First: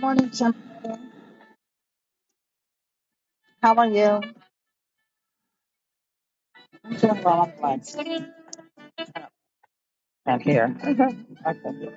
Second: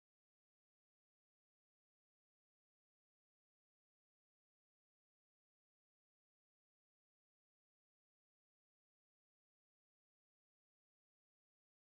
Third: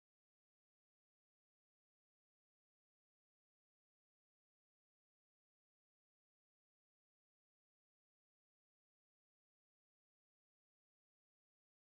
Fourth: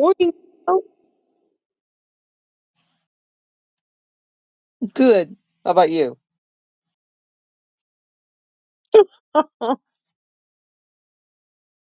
Morning, Jim. Oh, How are you? good. How about you? I'm doing well. I'm glad. I'm here. I feel you.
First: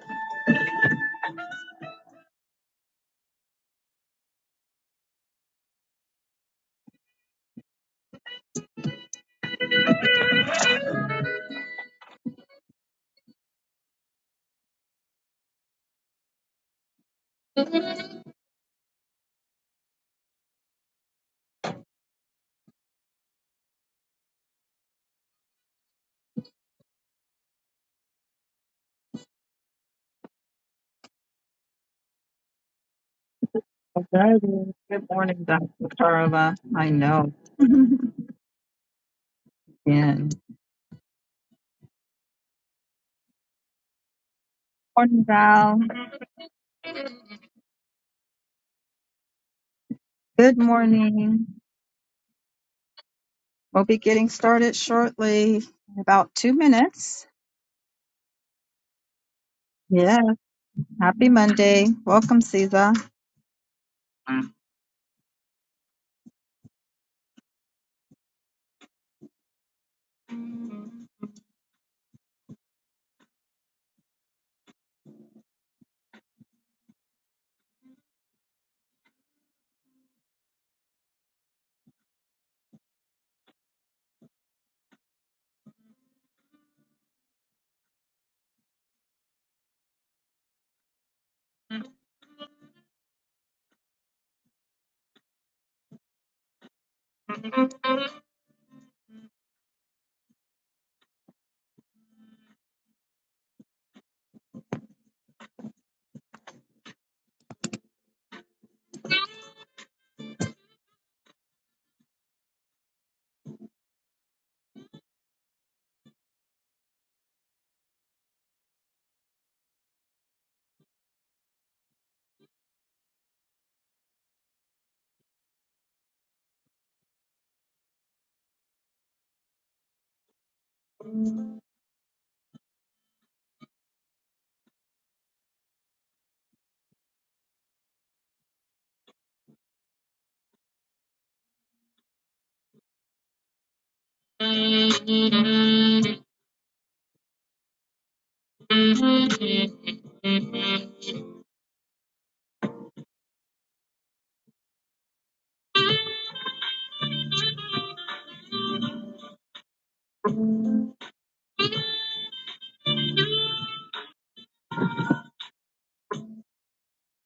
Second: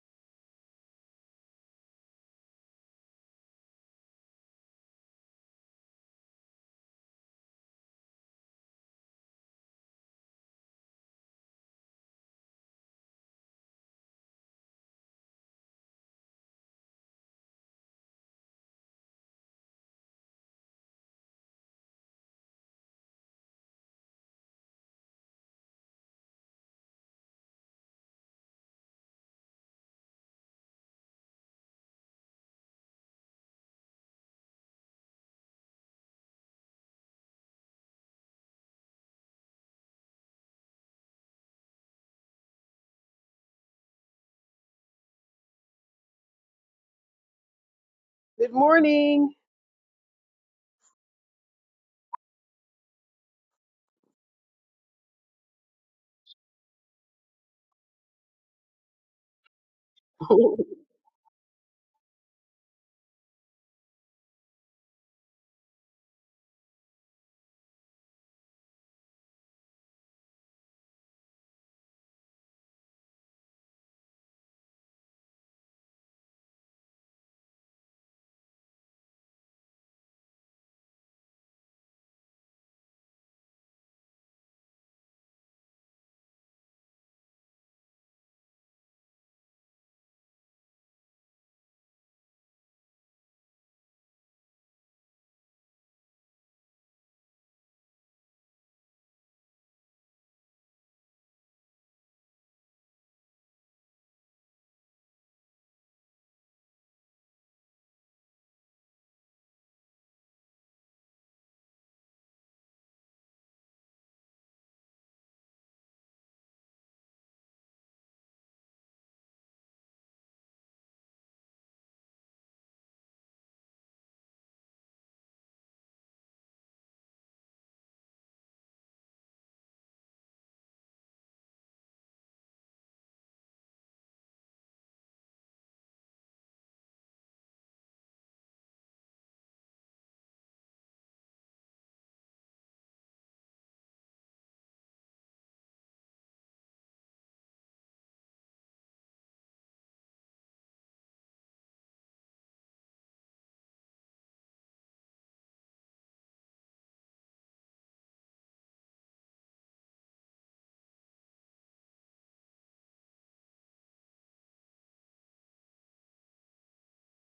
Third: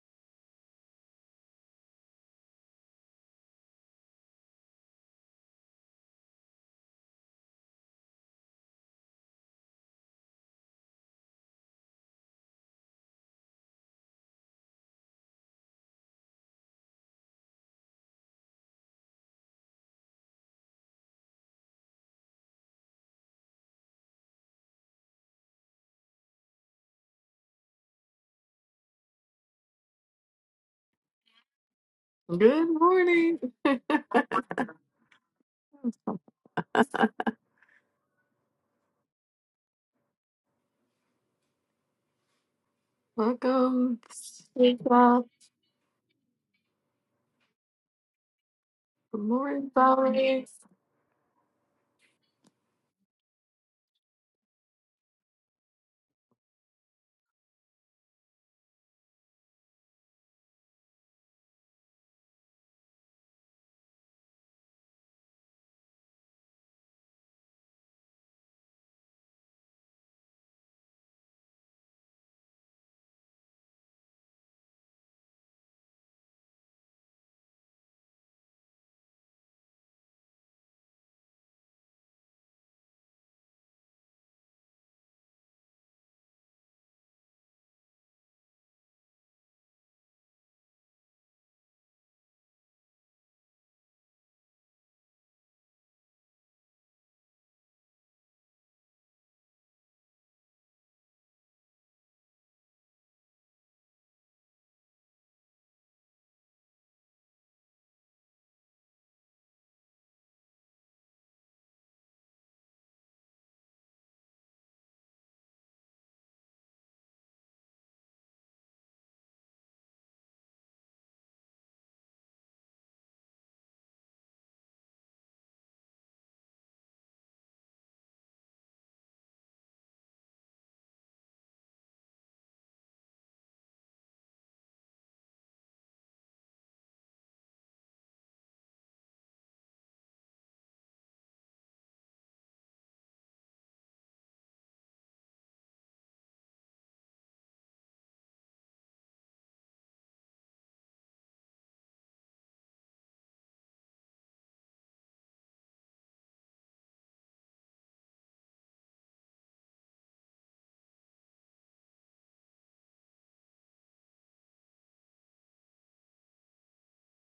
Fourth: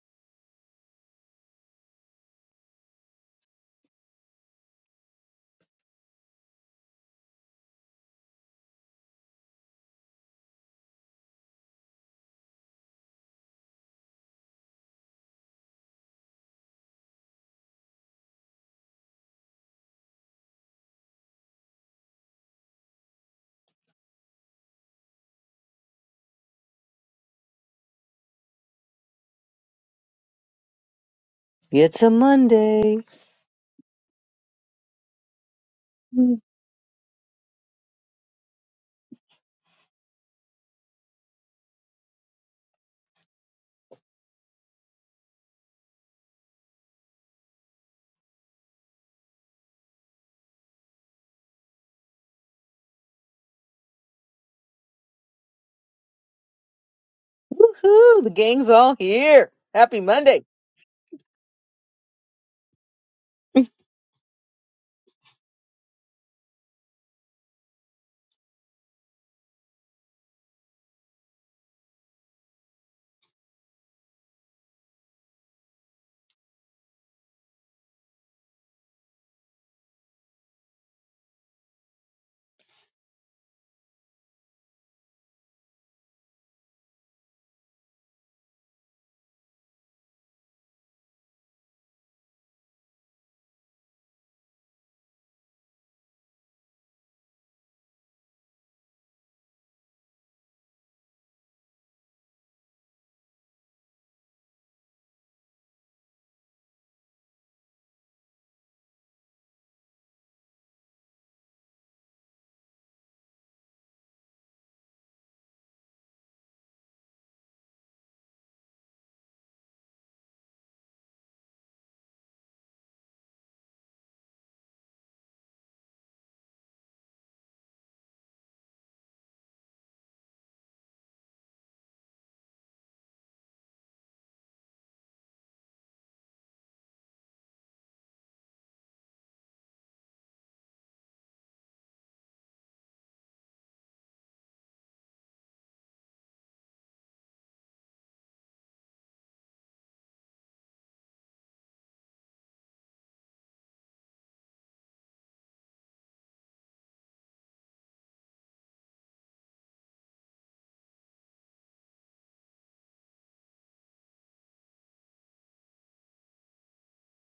It's a Good Monday. morning. Okay. Good morning, Dr. Woohoo! Carla. I know. Again. Welcome. Good Morning, Val. Good morning. morning, Valerie. Good morning. We'll be getting started shortly in about two minutes. The gang's all here. Happy Yeah. Monday. Happy Monday. Welcome, Cesar.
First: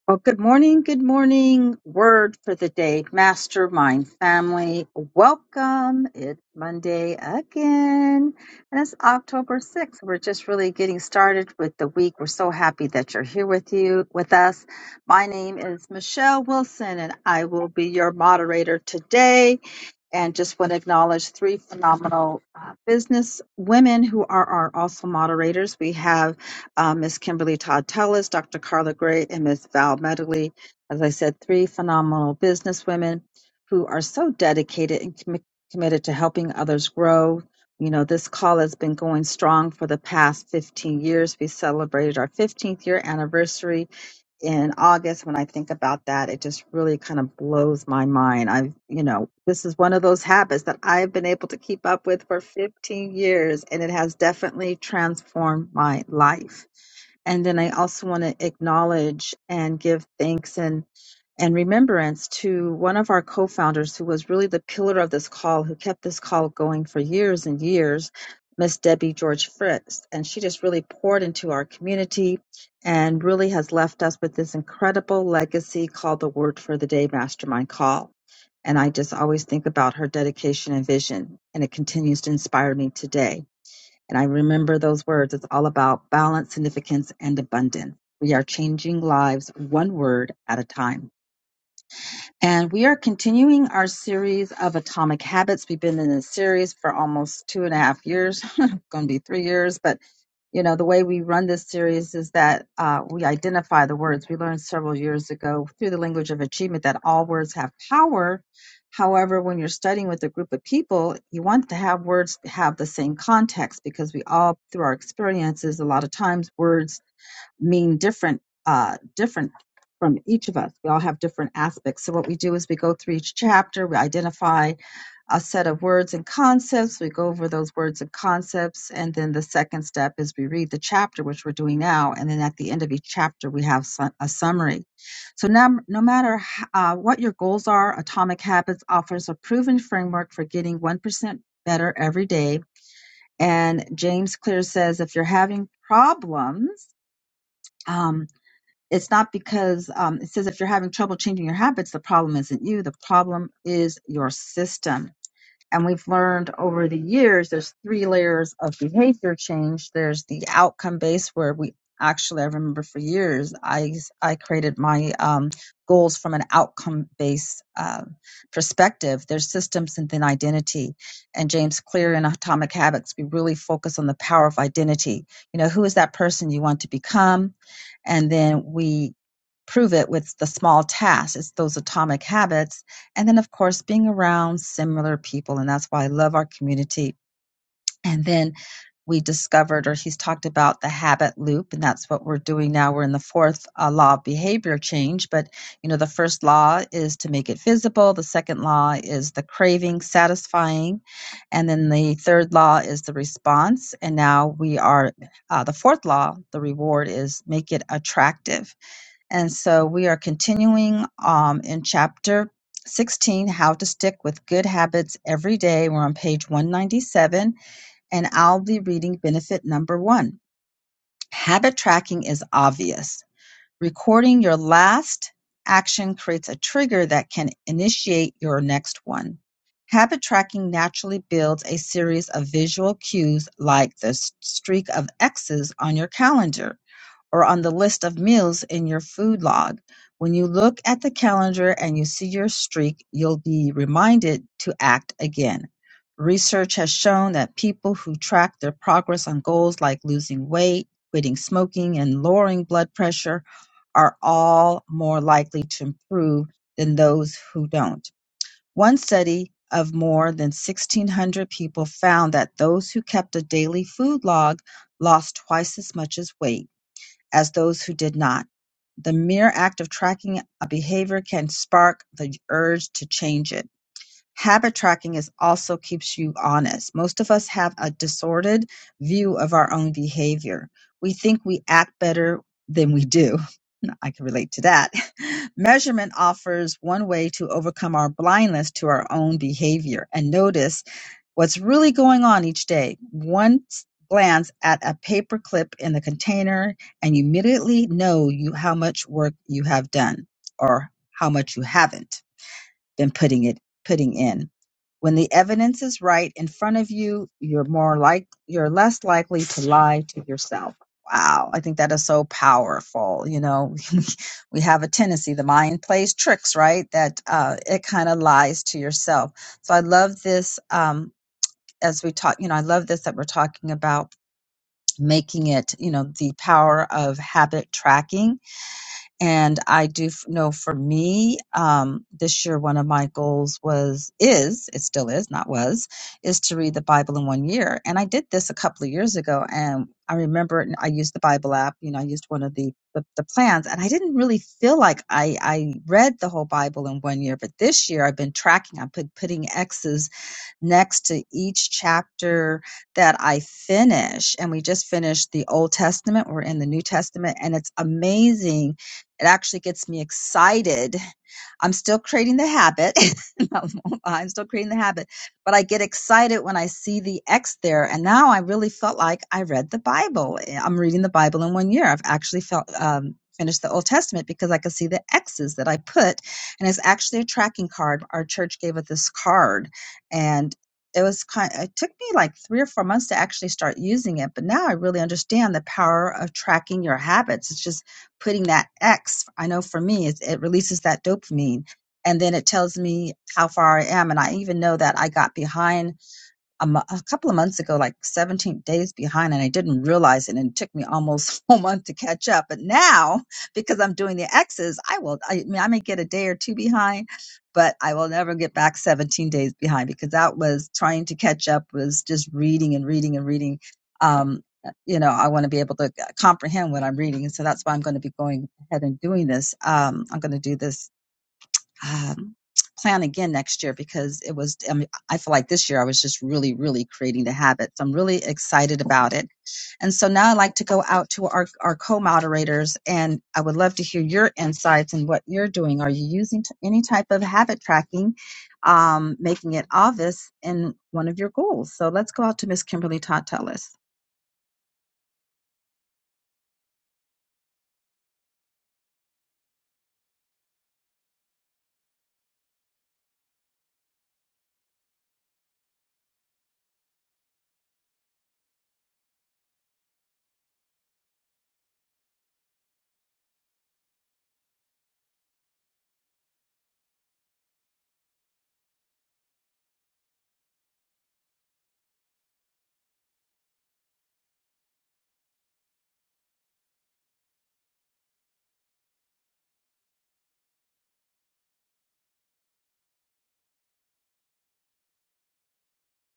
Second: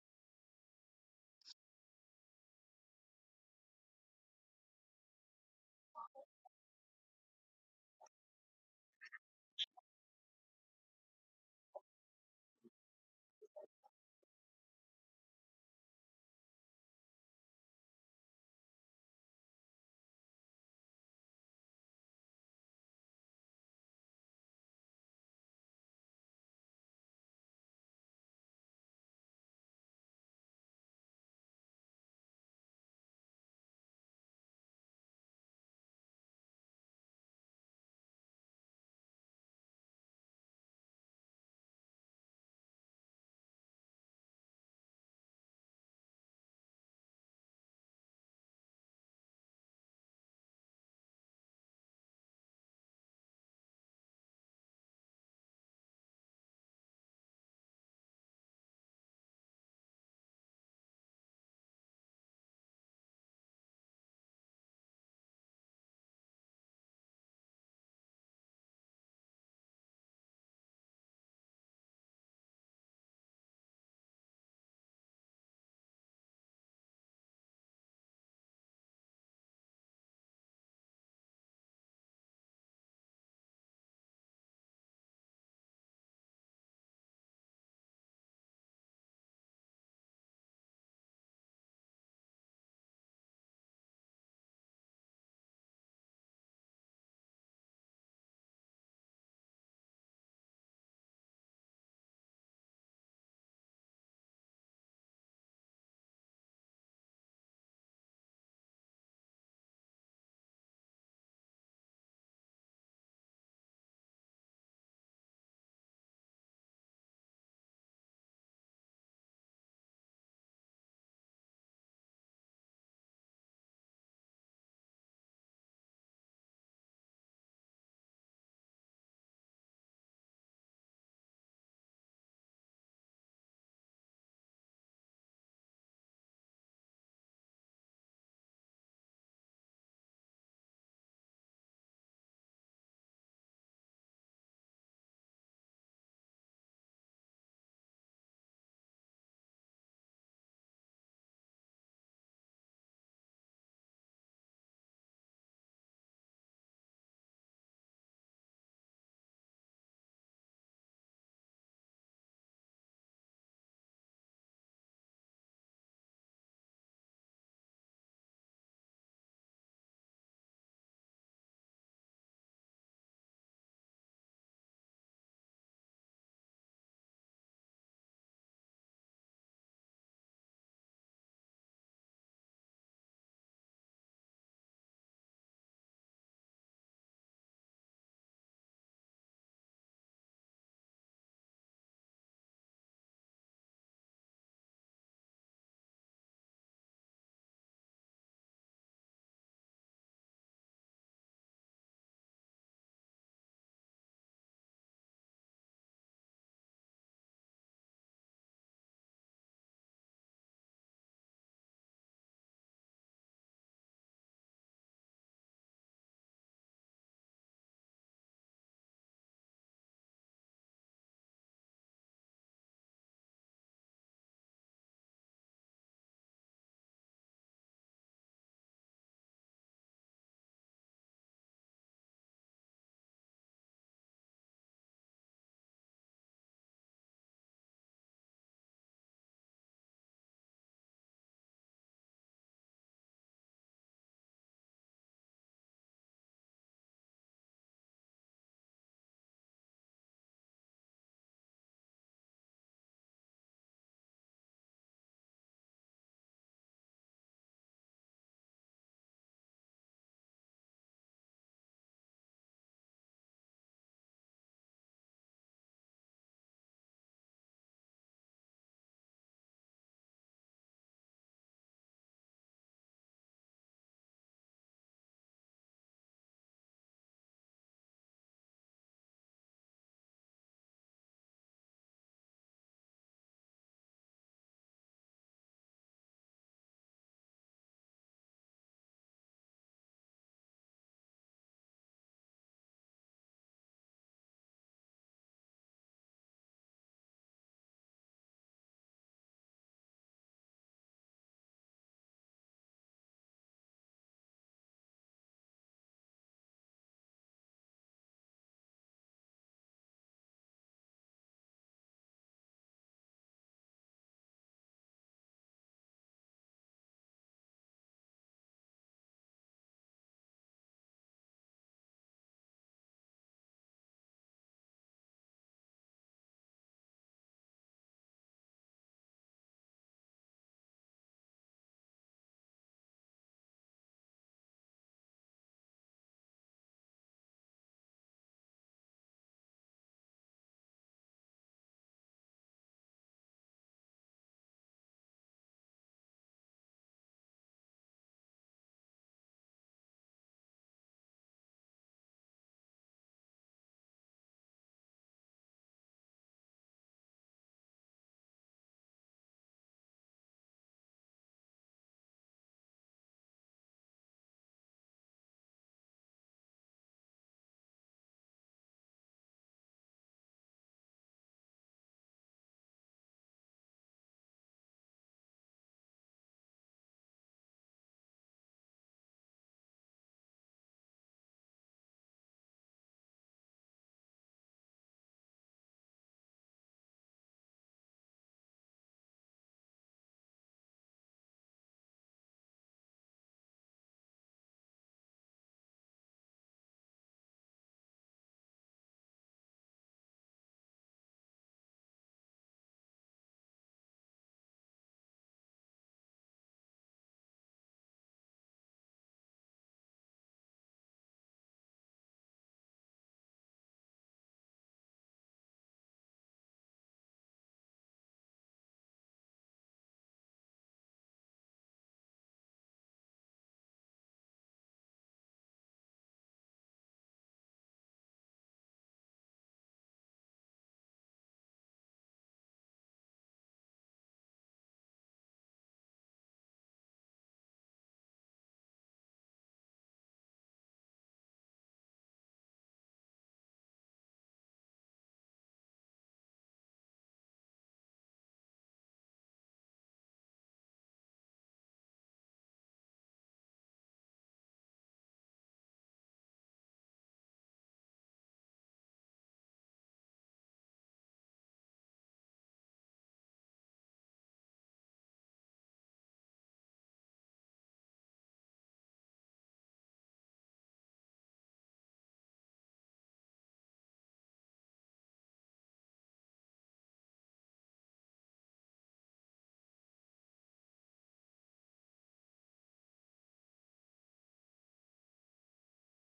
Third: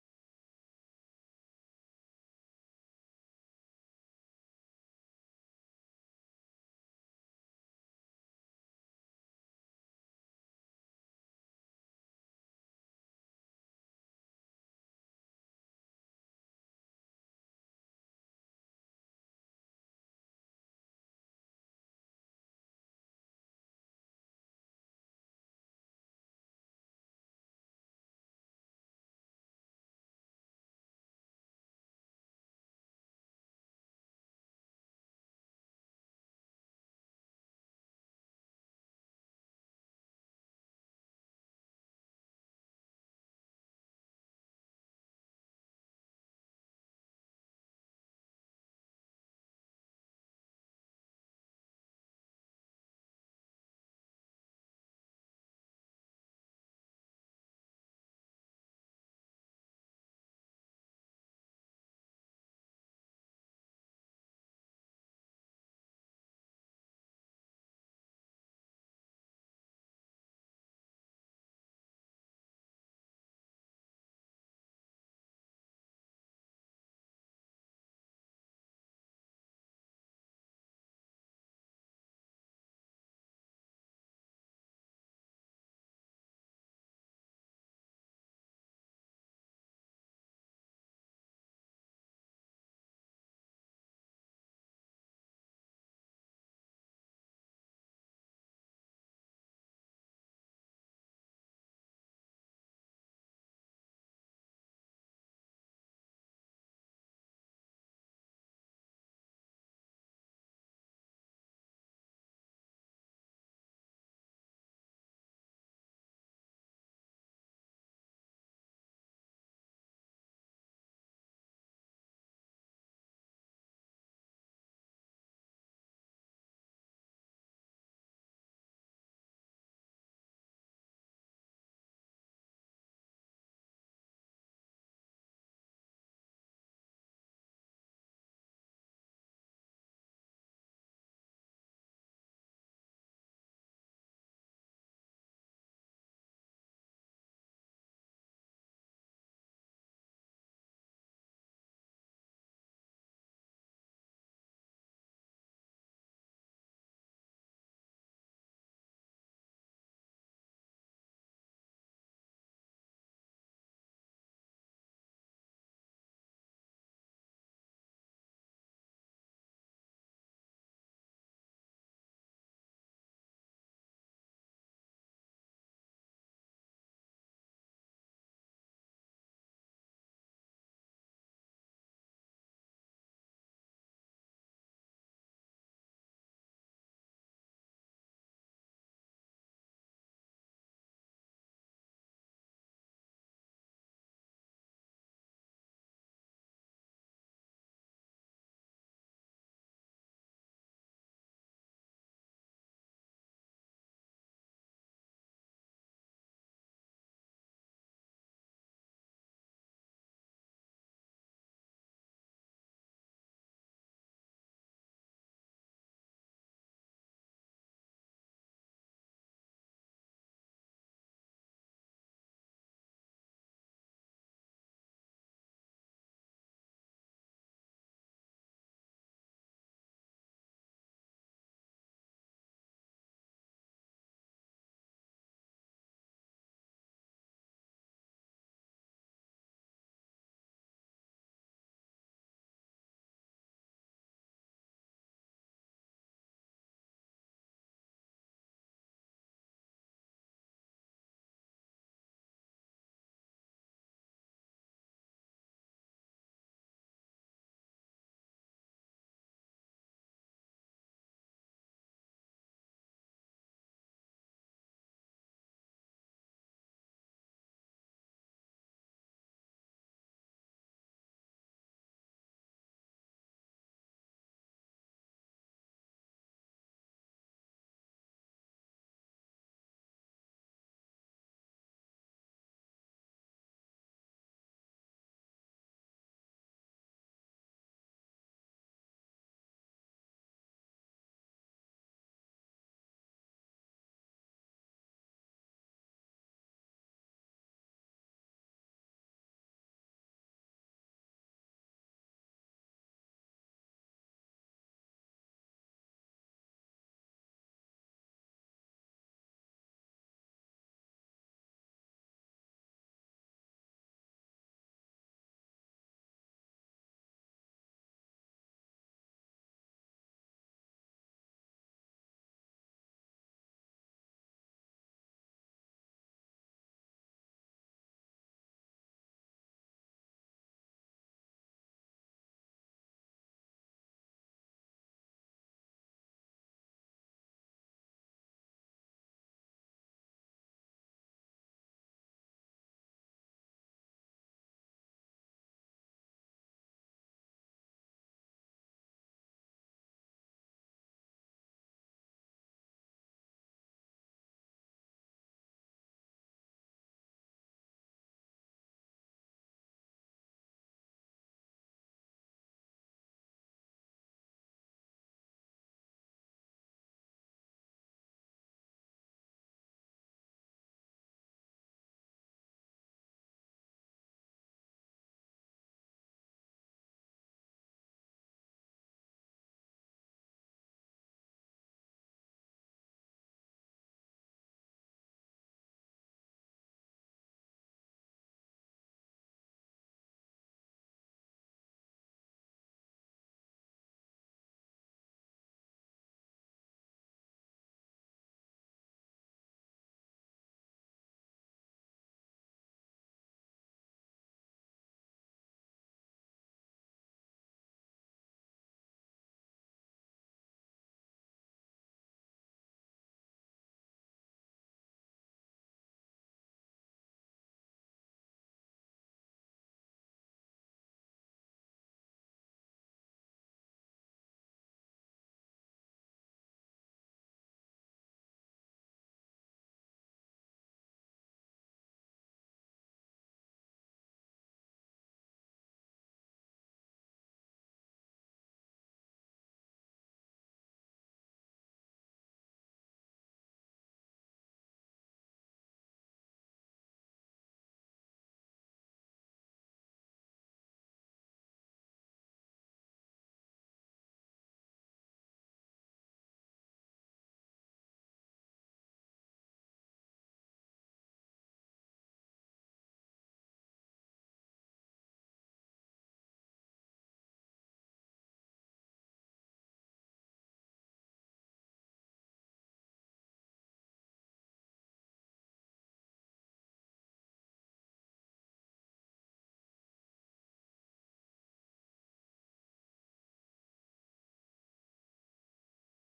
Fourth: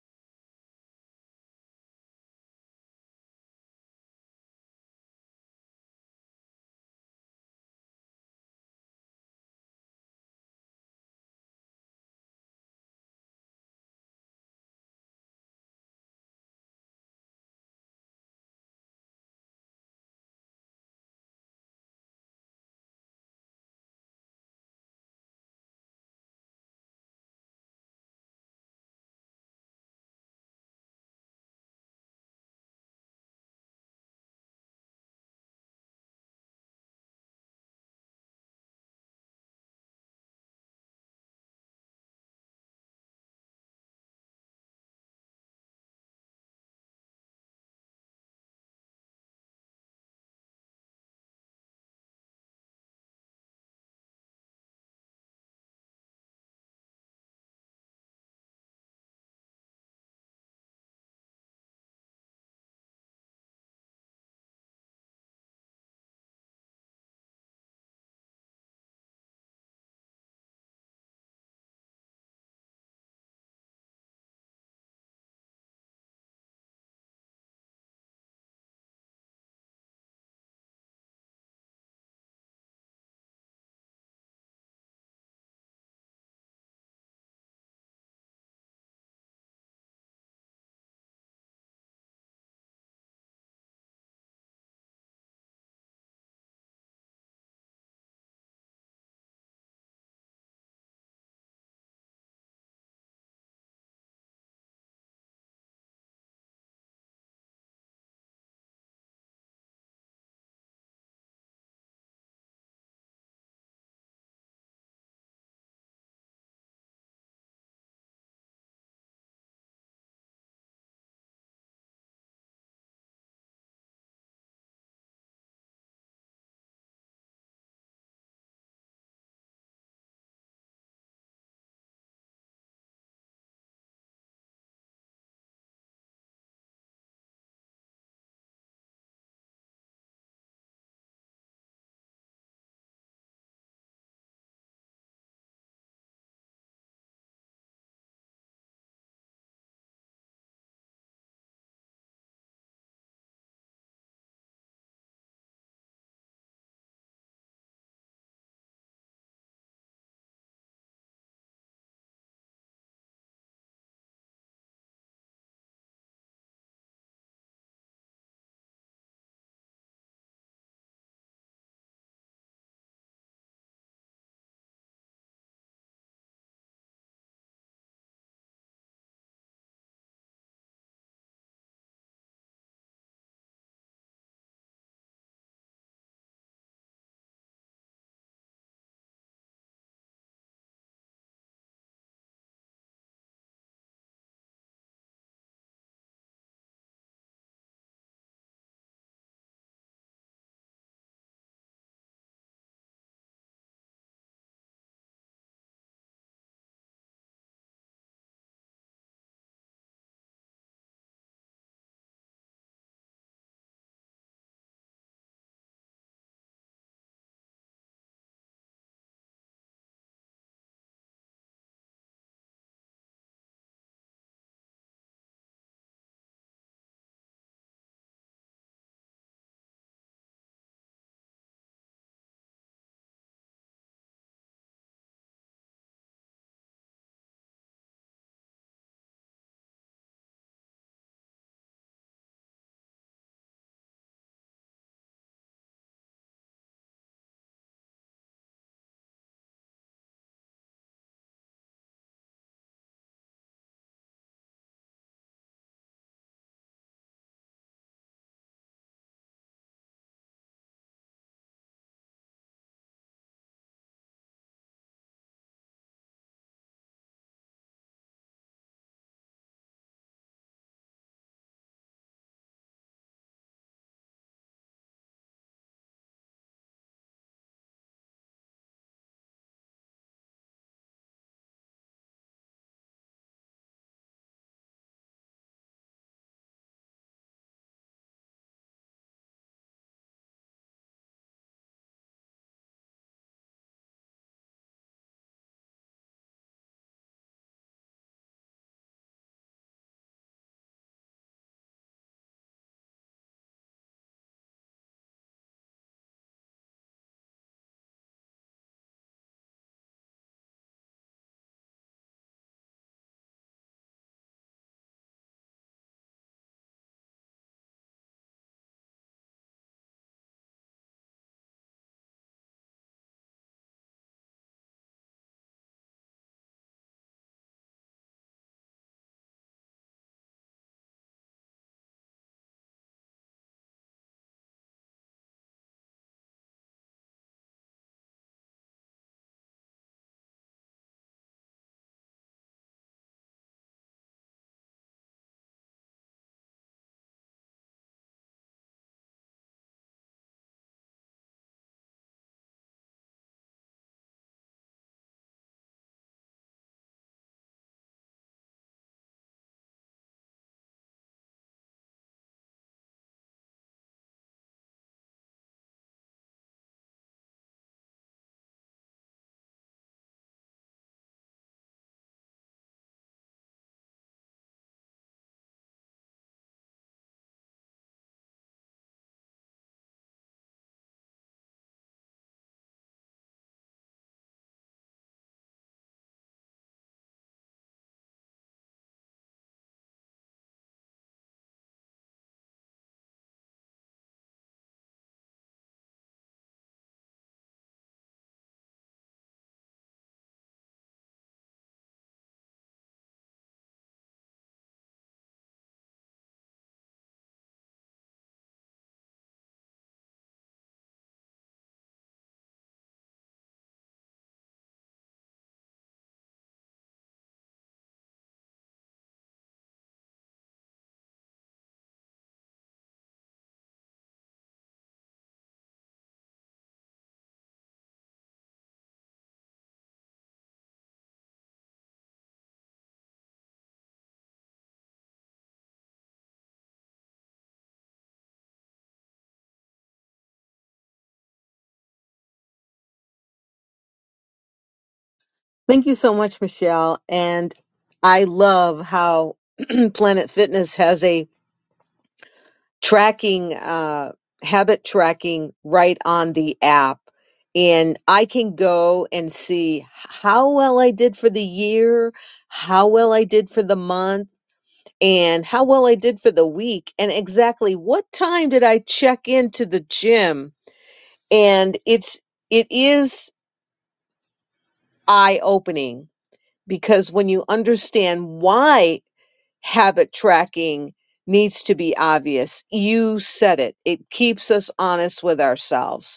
Well, good morning. Good morning. Word for the day, mastermind family. Welcome. It's Monday again. And it's October 6th. We're just really getting started with the week. We're so happy that you're here with you, with us. My name is Michelle Wilson and I will be your moderator today and just want to acknowledge three phenomenal uh, business women who are our also moderators. We have uh, Ms. Kimberly Todd Tellis, Dr. Carla Gray, and Ms. Val Medley. As I said, three phenomenal business women who are so dedicated and commi- committed to helping others grow. You know, this call has been going strong for the past 15 years. We celebrated our 15th year anniversary in August, when I think about that, it just really kind of blows my mind. I've, you know, this is one of those habits that I've been able to keep up with for 15 years, and it has definitely transformed my life. And then I also want to acknowledge and give thanks and and remembrance to one of our co-founders who was really the pillar of this call, who kept this call going for years and years, Miss Debbie George Fritz. And she just really poured into our community and really has left us with this incredible legacy called the Word for the Day Mastermind Call. And I just always think about her dedication and vision, and it continues to inspire me today. And I remember those words. It's all about balance, significance, and abundance. We are changing lives one word at a time. And we are continuing our series of Atomic Habits. We've been in this series for almost two and a half years, going to be three years. But, you know, the way we run this series is that uh, we identify the words. We learned several years ago through the language of achievement that all words have power. However, when you're studying with a group of people, you want to have words have the same context because we all, through our experiences, a lot of times words mean different uh different from each of us we all have different aspects so what we do is we go through each chapter we identify a set of words and concepts we go over those words and concepts and then the second step is we read the chapter which we're doing now and then at the end of each chapter we have su- a summary so now no matter h- uh, what your goals are atomic habits offers a proven framework for getting 1% better every day and james clear says if you're having problems um, it's not because um, it says if you're having trouble changing your habits, the problem isn't you. The problem is your system. And we've learned over the years there's three layers of behavior change. There's the outcome based where we actually I remember for years I I created my um, goals from an outcome based um perspective. There's systems and then identity. And James Clear in Atomic Habits, we really focus on the power of identity. You know, who is that person you want to become? And then we prove it with the small tasks. It's those atomic habits and then of course being around similar people and that's why i love our community and then we discovered or he's talked about the habit loop and that's what we're doing now we're in the fourth uh, law of behavior change but you know the first law is to make it visible the second law is the craving satisfying and then the third law is the response and now we are uh, the fourth law the reward is make it attractive and so we are continuing um, in chapter 16, How to Stick with Good Habits Every Day. We're on page 197, and I'll be reading benefit number one. Habit tracking is obvious. Recording your last action creates a trigger that can initiate your next one. Habit tracking naturally builds a series of visual cues like the streak of X's on your calendar or on the list of meals in your food log. When you look at the calendar and you see your streak, you'll be reminded to act again. Research has shown that people who track their progress on goals like losing weight, quitting smoking, and lowering blood pressure are all more likely to improve than those who don't. One study of more than 1,600 people found that those who kept a daily food log lost twice as much as weight as those who did not. The mere act of tracking a behavior can spark the urge to change it habit tracking is also keeps you honest. Most of us have a disordered view of our own behavior. We think we act better than we do. I can relate to that. Measurement offers one way to overcome our blindness to our own behavior and notice what's really going on each day. One s- glance at a paper clip in the container and you immediately know you how much work you have done or how much you haven't than putting it putting in. When the evidence is right in front of you, you're more like you're less likely to lie to yourself. Wow, I think that is so powerful. You know, we have a tendency, the mind plays tricks, right? That uh, it kind of lies to yourself. So I love this um, as we talk. You know, I love this that we're talking about making it. You know, the power of habit tracking and I do f- know for me, um, this year, one of my goals was, is, it still is, not was, is to read the Bible in one year. And I did this a couple of years ago. And I remember it- I used the Bible app, you know, I used one of the, the, the plans and I didn't really feel like I, I read the whole Bible in one year. But this year I've been tracking, I've been putting X's next to each chapter that I finish. And we just finished the Old Testament, we're in the New Testament, and it's amazing. It actually gets me excited. I'm still creating the habit. I'm still creating the habit, but I get excited when I see the X there. And now I really felt like I read the Bible. I'm reading the Bible in one year. I've actually felt um, finished the Old Testament because I could see the X's that I put, and it's actually a tracking card. Our church gave us this card and it was kind it took me like 3 or 4 months to actually start using it but now I really understand the power of tracking your habits it's just putting that x I know for me it, it releases that dopamine and then it tells me how far I am and I even know that I got behind a, mo- a couple of months ago, like 17 days behind, and I didn't realize it. And it took me almost a month to catch up. But now, because I'm doing the X's, I will, I mean, I may get a day or two behind, but I will never get back 17 days behind because that was trying to catch up was just reading and reading and reading. Um, you know, I want to be able to uh, comprehend what I'm reading. And so that's why I'm going to be going ahead and doing this. Um, I'm going to do this um, plan again next year because it was I, mean, I feel like this year i was just really really creating the habit so i'm really excited about it and so now i'd like to go out to our, our co-moderators and i would love to hear your insights and what you're doing are you using t- any type of habit tracking um, making it obvious in one of your goals so let's go out to miss kimberly todd Thank you so much, Michelle. And I love how Planet Fitness has a tracking, uh, habit tracking right on the app. And I can go and see how well I did for the year, how well I did for the month and how well I did for the week and exactly what time did I check into the gym and it's it is eye opening because when you understand why habit tracking needs to be obvious you said it it keeps us honest with ourselves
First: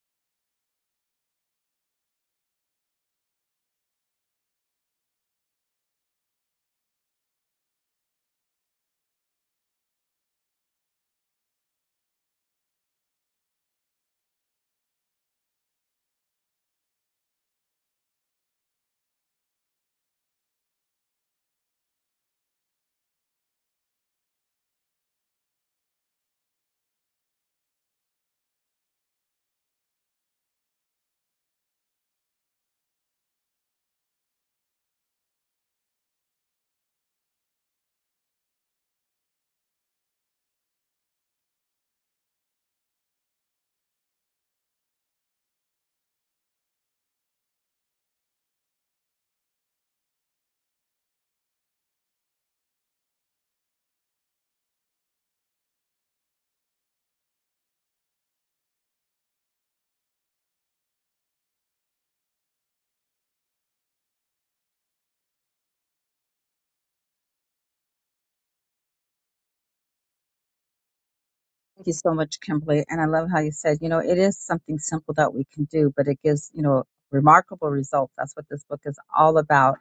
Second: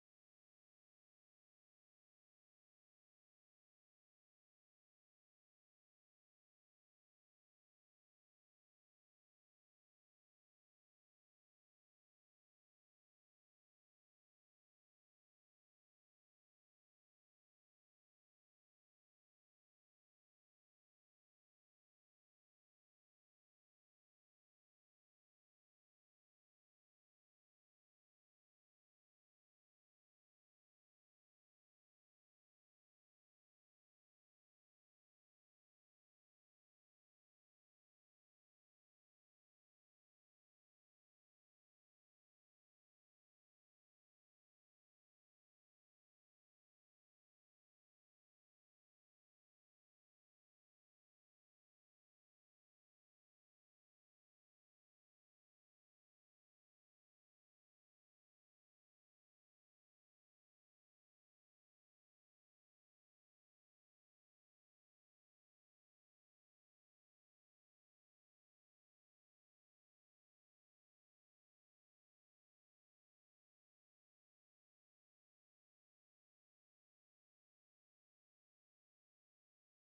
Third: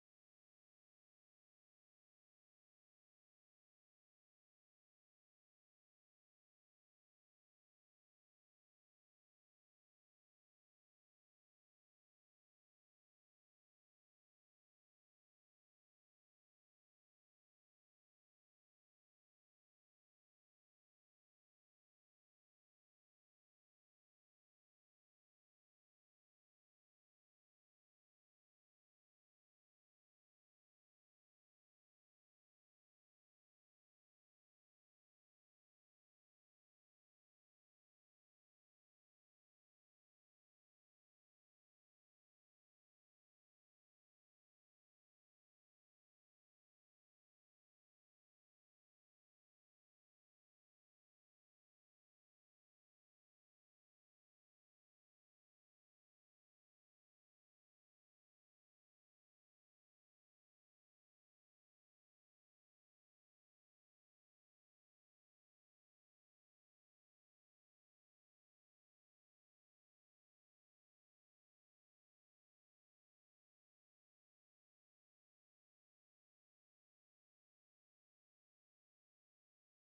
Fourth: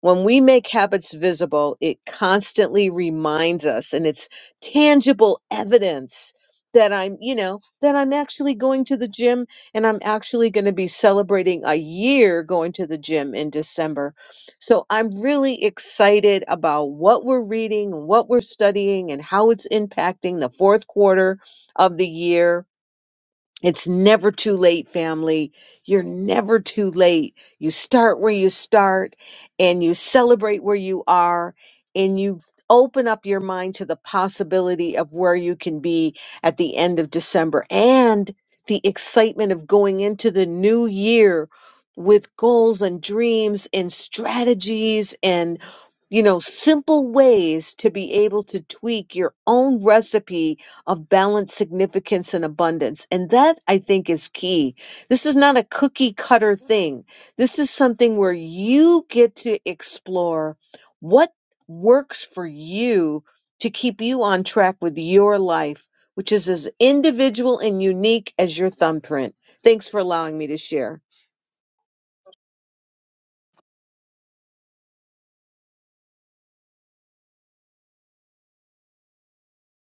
When we make habits visible, it constantly reminds us and it's tangible evidence that I'm, you know, that I'm actually going to the gym and I'm actually going to be celebrating a year going to the gym in December. So I'm really excited about what we're reading, what we're studying, and how it's impacting the fourth quarter of the year it's never too late, family. You're never too late. You start where you start and you celebrate where you are and you open up your mind to the possibility of where you can be at the end of December and the excitement of going into the new year with goals and dreams and strategies and you know simple ways to be able to tweak your own recipe of balance, significance, and abundance. And that I think is key. This is not a cookie cutter thing. This is something where you get to explore what works for you to keep you on track with your life, which is as individual and unique as your thumbprint. Thanks for allowing me to share. Thank you so much, Kimberly. And I love how you said, you know, it is something simple that we can do, but it gives, you know, remarkable results. That's what this book is all about.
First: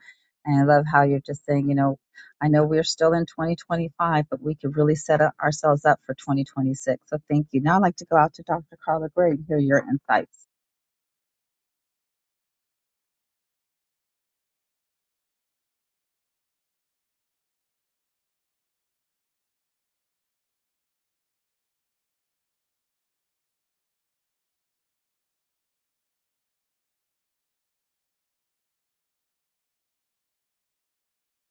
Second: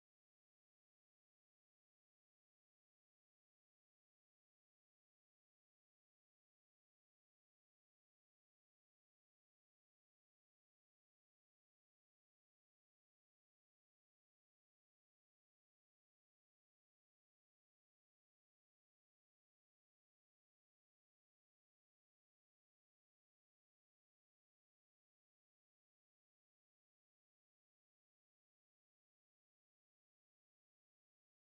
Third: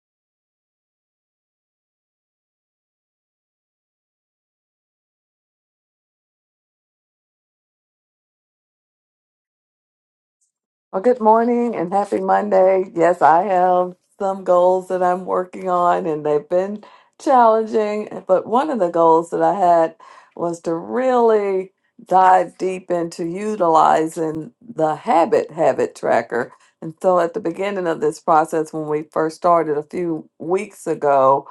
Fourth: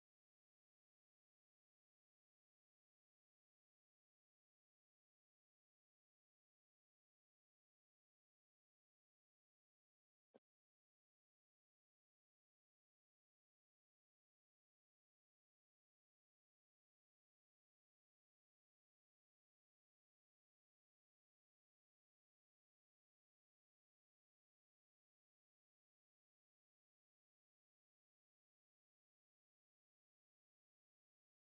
And I love how you're just saying, you know, I know we're still in 2025, but we could really set up- ourselves up for 2026. So thank you. Now I'd like to go out to Dr. Carla Gray and hear your insights. Well, good morning and happy Monday. Yes, I have some goals that I'm working on, and they've been challenging. But one of the goals that I had was to really dive deep into utilizing the habit habit tracker. And so at the beginning of this process, when we first started a few weeks ago,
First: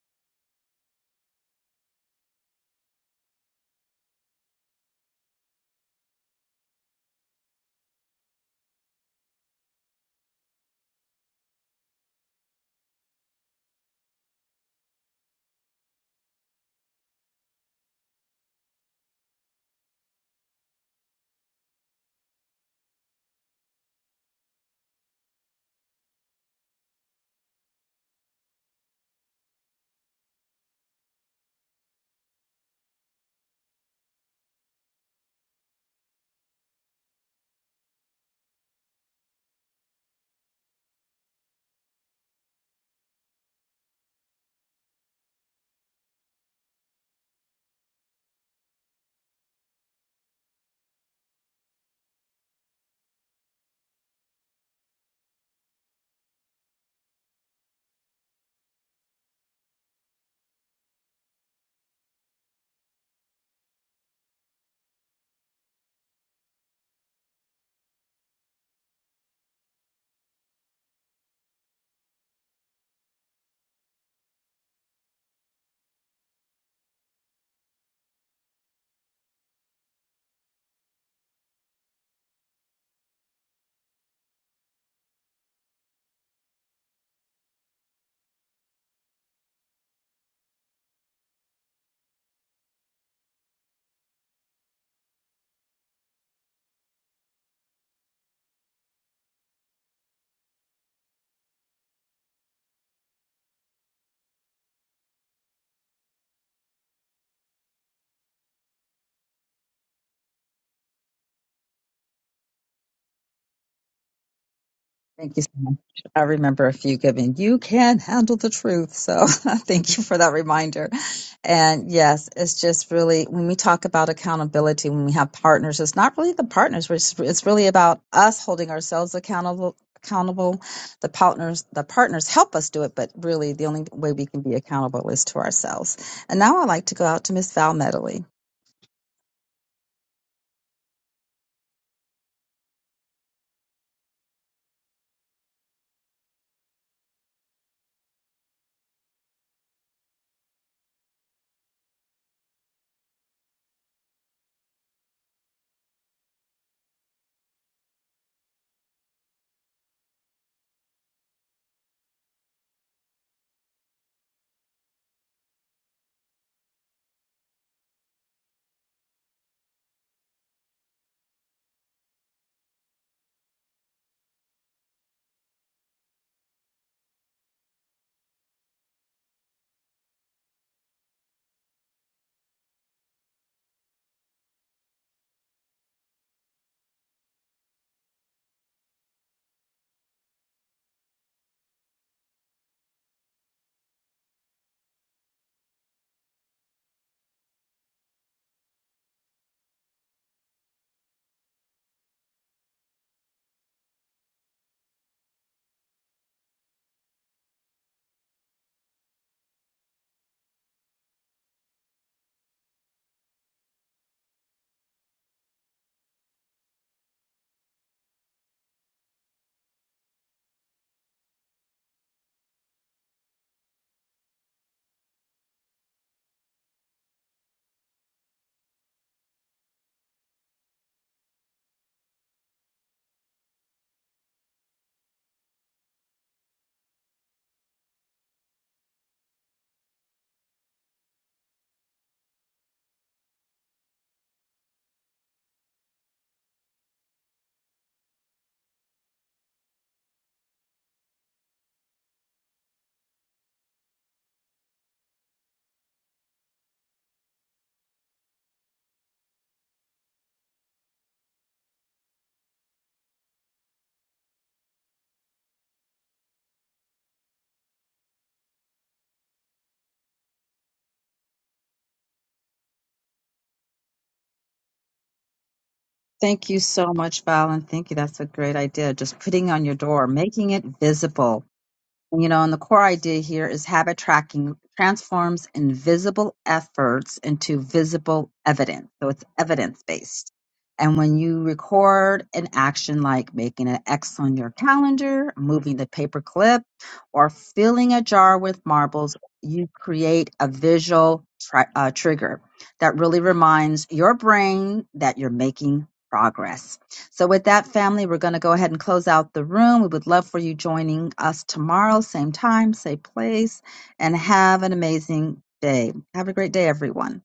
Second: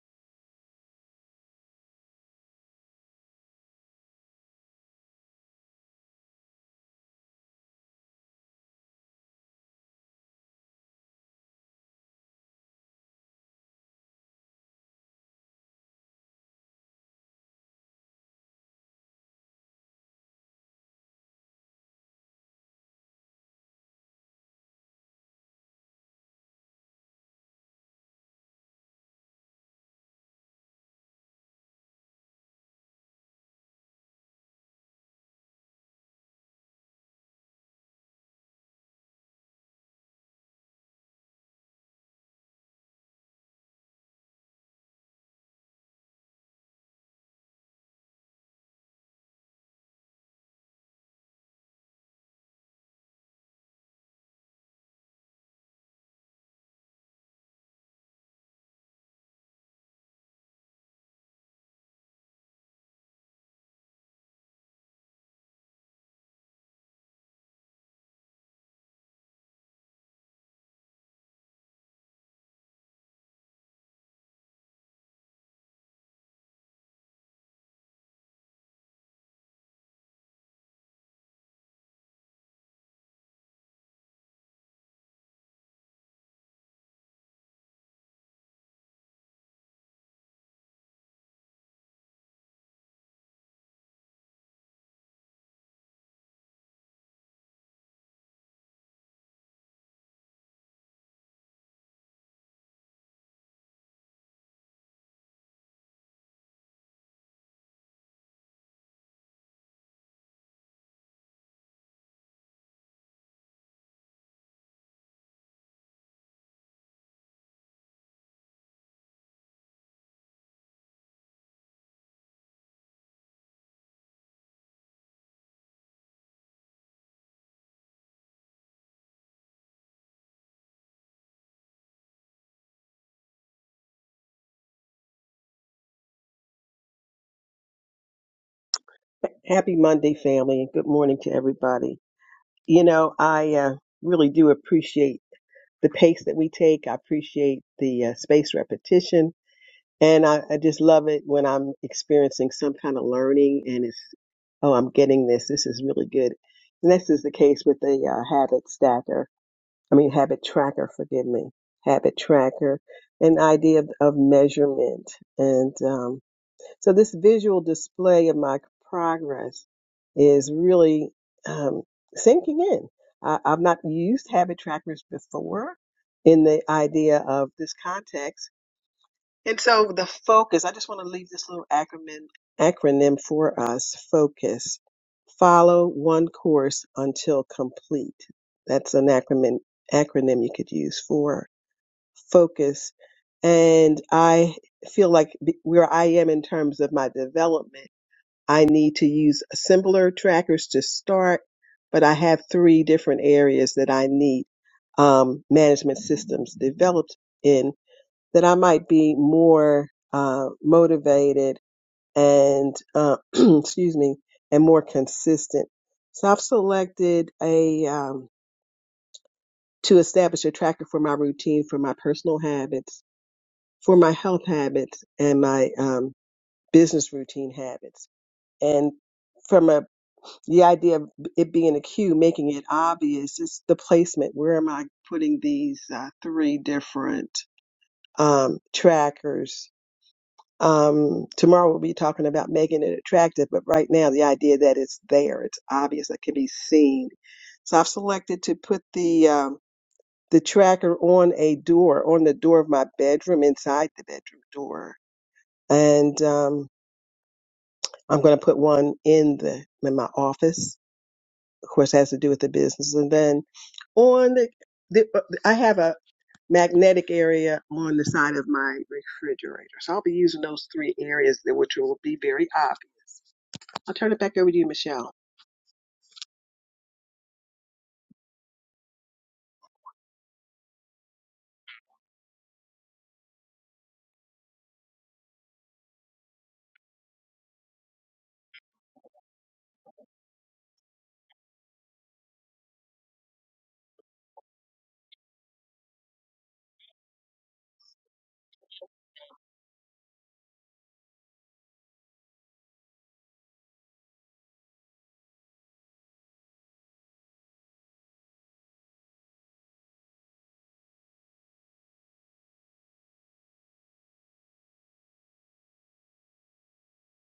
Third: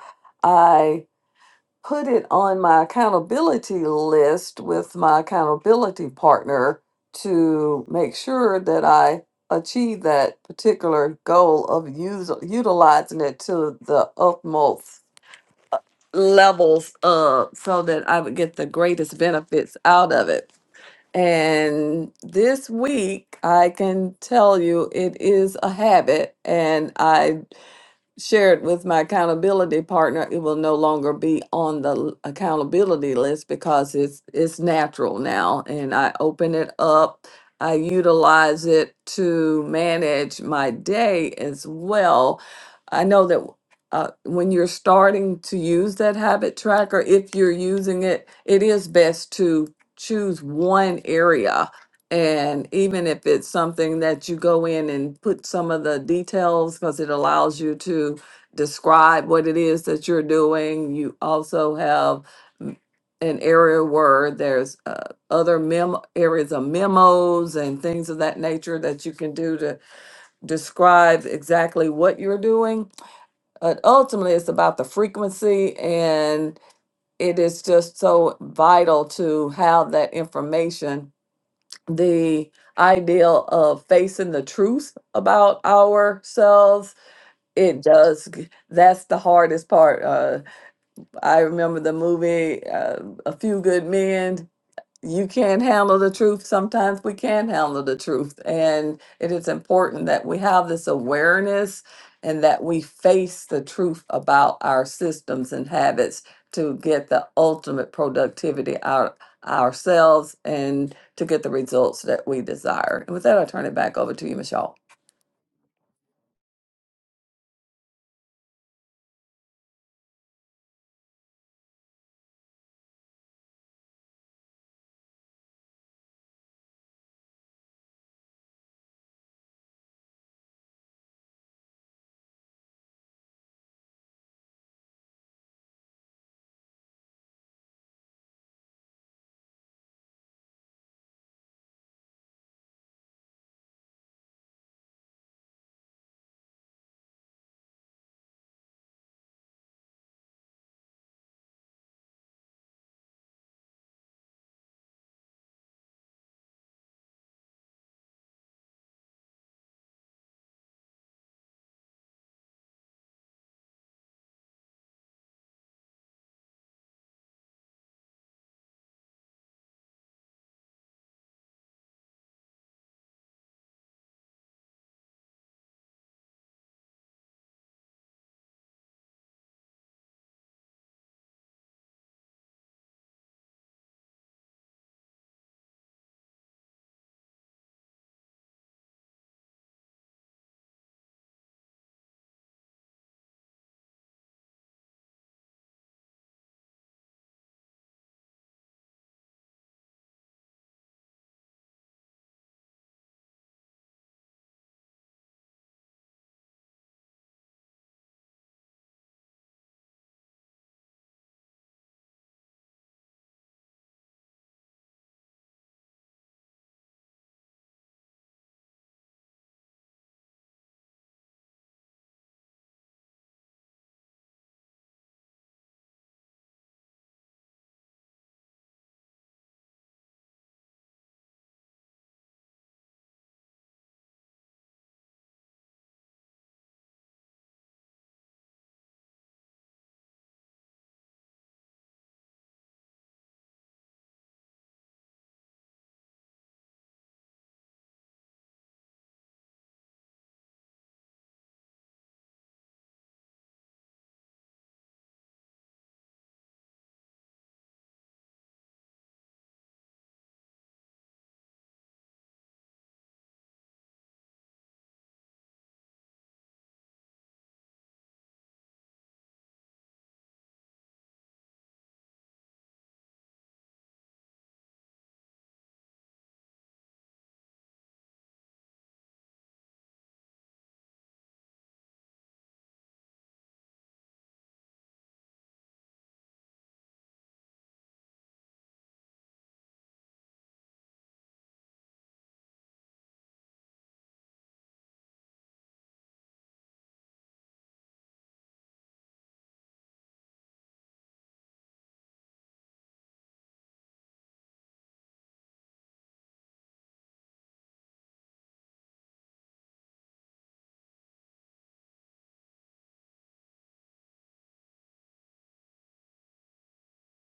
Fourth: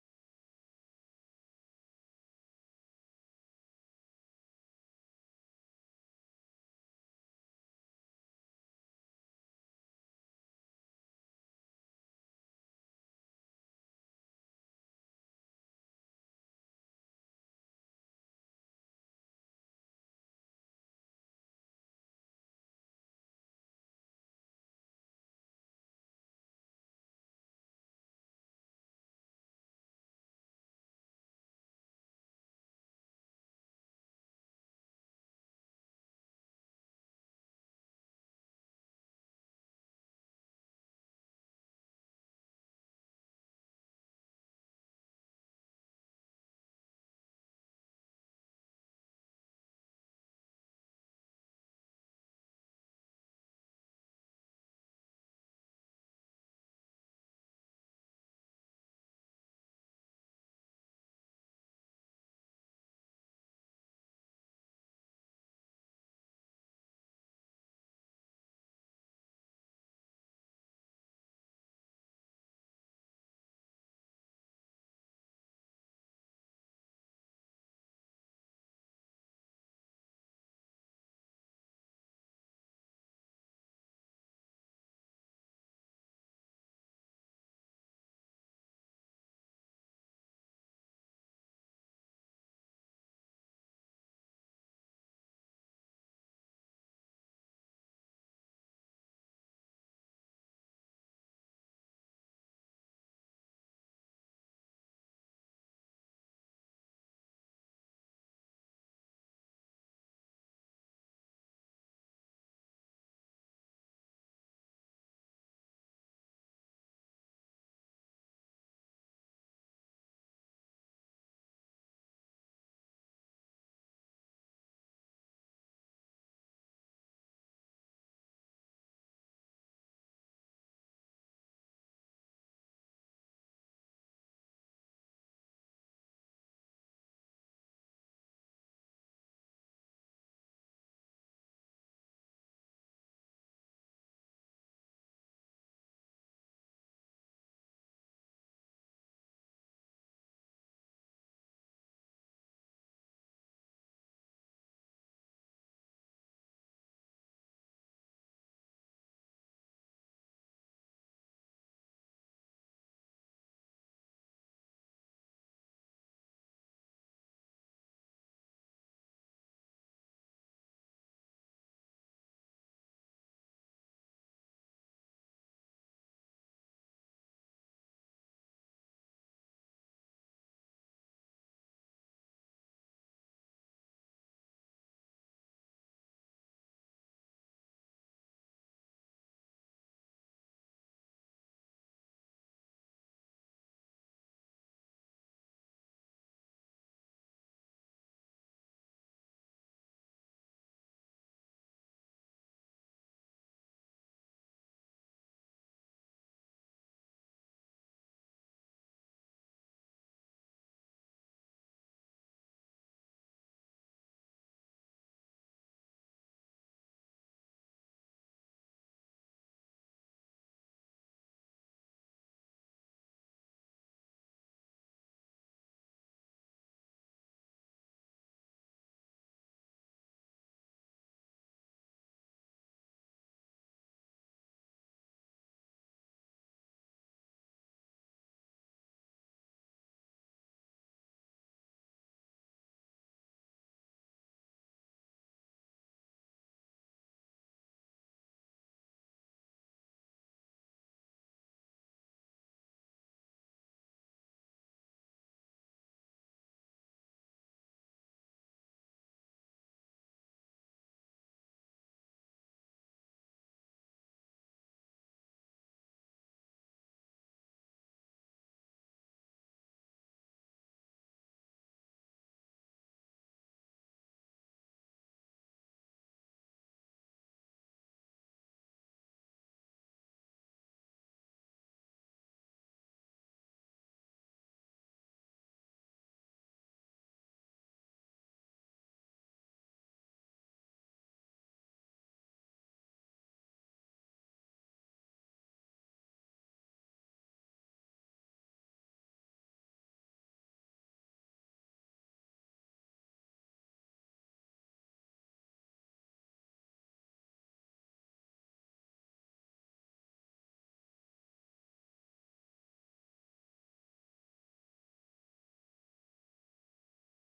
put it on my accountability list with my accountability partner to make sure that I achieve that particular goal of use, utilizing it to the utmost levels uh, so that I would get the greatest benefits out of it. And this week, I can tell you it is a habit, and I share it with my accountability partner, it will no longer be on the l- accountability list because it's it's natural now and I open it up. I utilize it to manage my day as well. I know that uh, when you're starting to use that habit tracker, if you're using it, it is best to choose one area and even if it's something that you go in and put some of the details, because it allows you to describe what it is that you're doing, you also have m- an area where there's uh, other mem areas of memos and things of that nature that you can do to describe exactly what you're doing. But ultimately, it's about the frequency, and it is just so vital to have that information the idea of facing the truth about ourselves it does g- that's the hardest part uh i remember the movie uh, a few good men you can't handle the truth. Sometimes we can handle the truth. And it is important that we have this awareness and that we face the truth about our systems and habits to get the ultimate productivity out ourselves and to get the results that we desire. And with that, I'll turn it back over to you, Michelle. Thank you so much. I remember a few giving. You can handle the truth. So thank you for that reminder. And yes, it's just really when we talk about accountability, when we have partners, it's not really the partners. It's, it's really about us holding ourselves accountable. Accountable, the partners the partners help us do it, but really the only way we can be accountable is to ourselves. And now I'd like to go out to Miss Val Medley. Happy Monday, family, and good morning to everybody. You know, I uh, really do appreciate the pace that we take. I appreciate the uh, space repetition, and I, I just love it when I'm experiencing some kind of learning and it's, oh, I'm getting this. This is really good. And this is the case with the uh, habit stacker. I mean, habit tracker, forgive me, habit tracker, an idea of, of measurement and, um, So this visual display of my progress is really um, sinking in. I, I've not used habit trackers before in the idea of this context. And so the focus, I just want to leave this little acronym, acronym for us, focus. Follow one course until complete. That's an acronym, acronym you could use for focus. And I feel like be- where I am in terms of my development I need to use similar trackers to start, but I have three different areas that I need um, management systems developed in that I might be more uh, motivated and, uh, excuse me, and more consistent. So I've selected a, um, to establish a tracker for my routine, for my personal habits, for my health habits, and my um, business routine habits. And from a the idea of it being a cue, making it obvious, is the placement. Where am I putting these uh, three different um, trackers? Um, tomorrow we'll be talking about making it attractive, but right now the idea that it's there, it's obvious, it can be seen. So I've selected to put the um, the tracker on a door, on the door of my bedroom, inside the bedroom door, and um, I'm going to put one in the in my office of course, has to do with the business. And then on the, the uh, I have a magnetic area on the side of my refrigerator. So I'll be using those three areas, that- which will be very obvious. I'll turn it back over to you, Michelle. Thank you so much, Val, and thank you. That's a great idea. Just putting on your door, making it visible. You know, and the core idea here is habit tracking transforms invisible efforts into visible evidence. So it's evidence based. And when you record an action like making an X on your calendar, moving the paper clip, or filling a jar with marbles, you create a visual tri- uh, trigger that really reminds your brain that you're making progress. So, with that, family, we're going to go ahead and close out the room. We would love for you joining us tomorrow, same time, same place, and have an amazing day. Have a great day, everyone.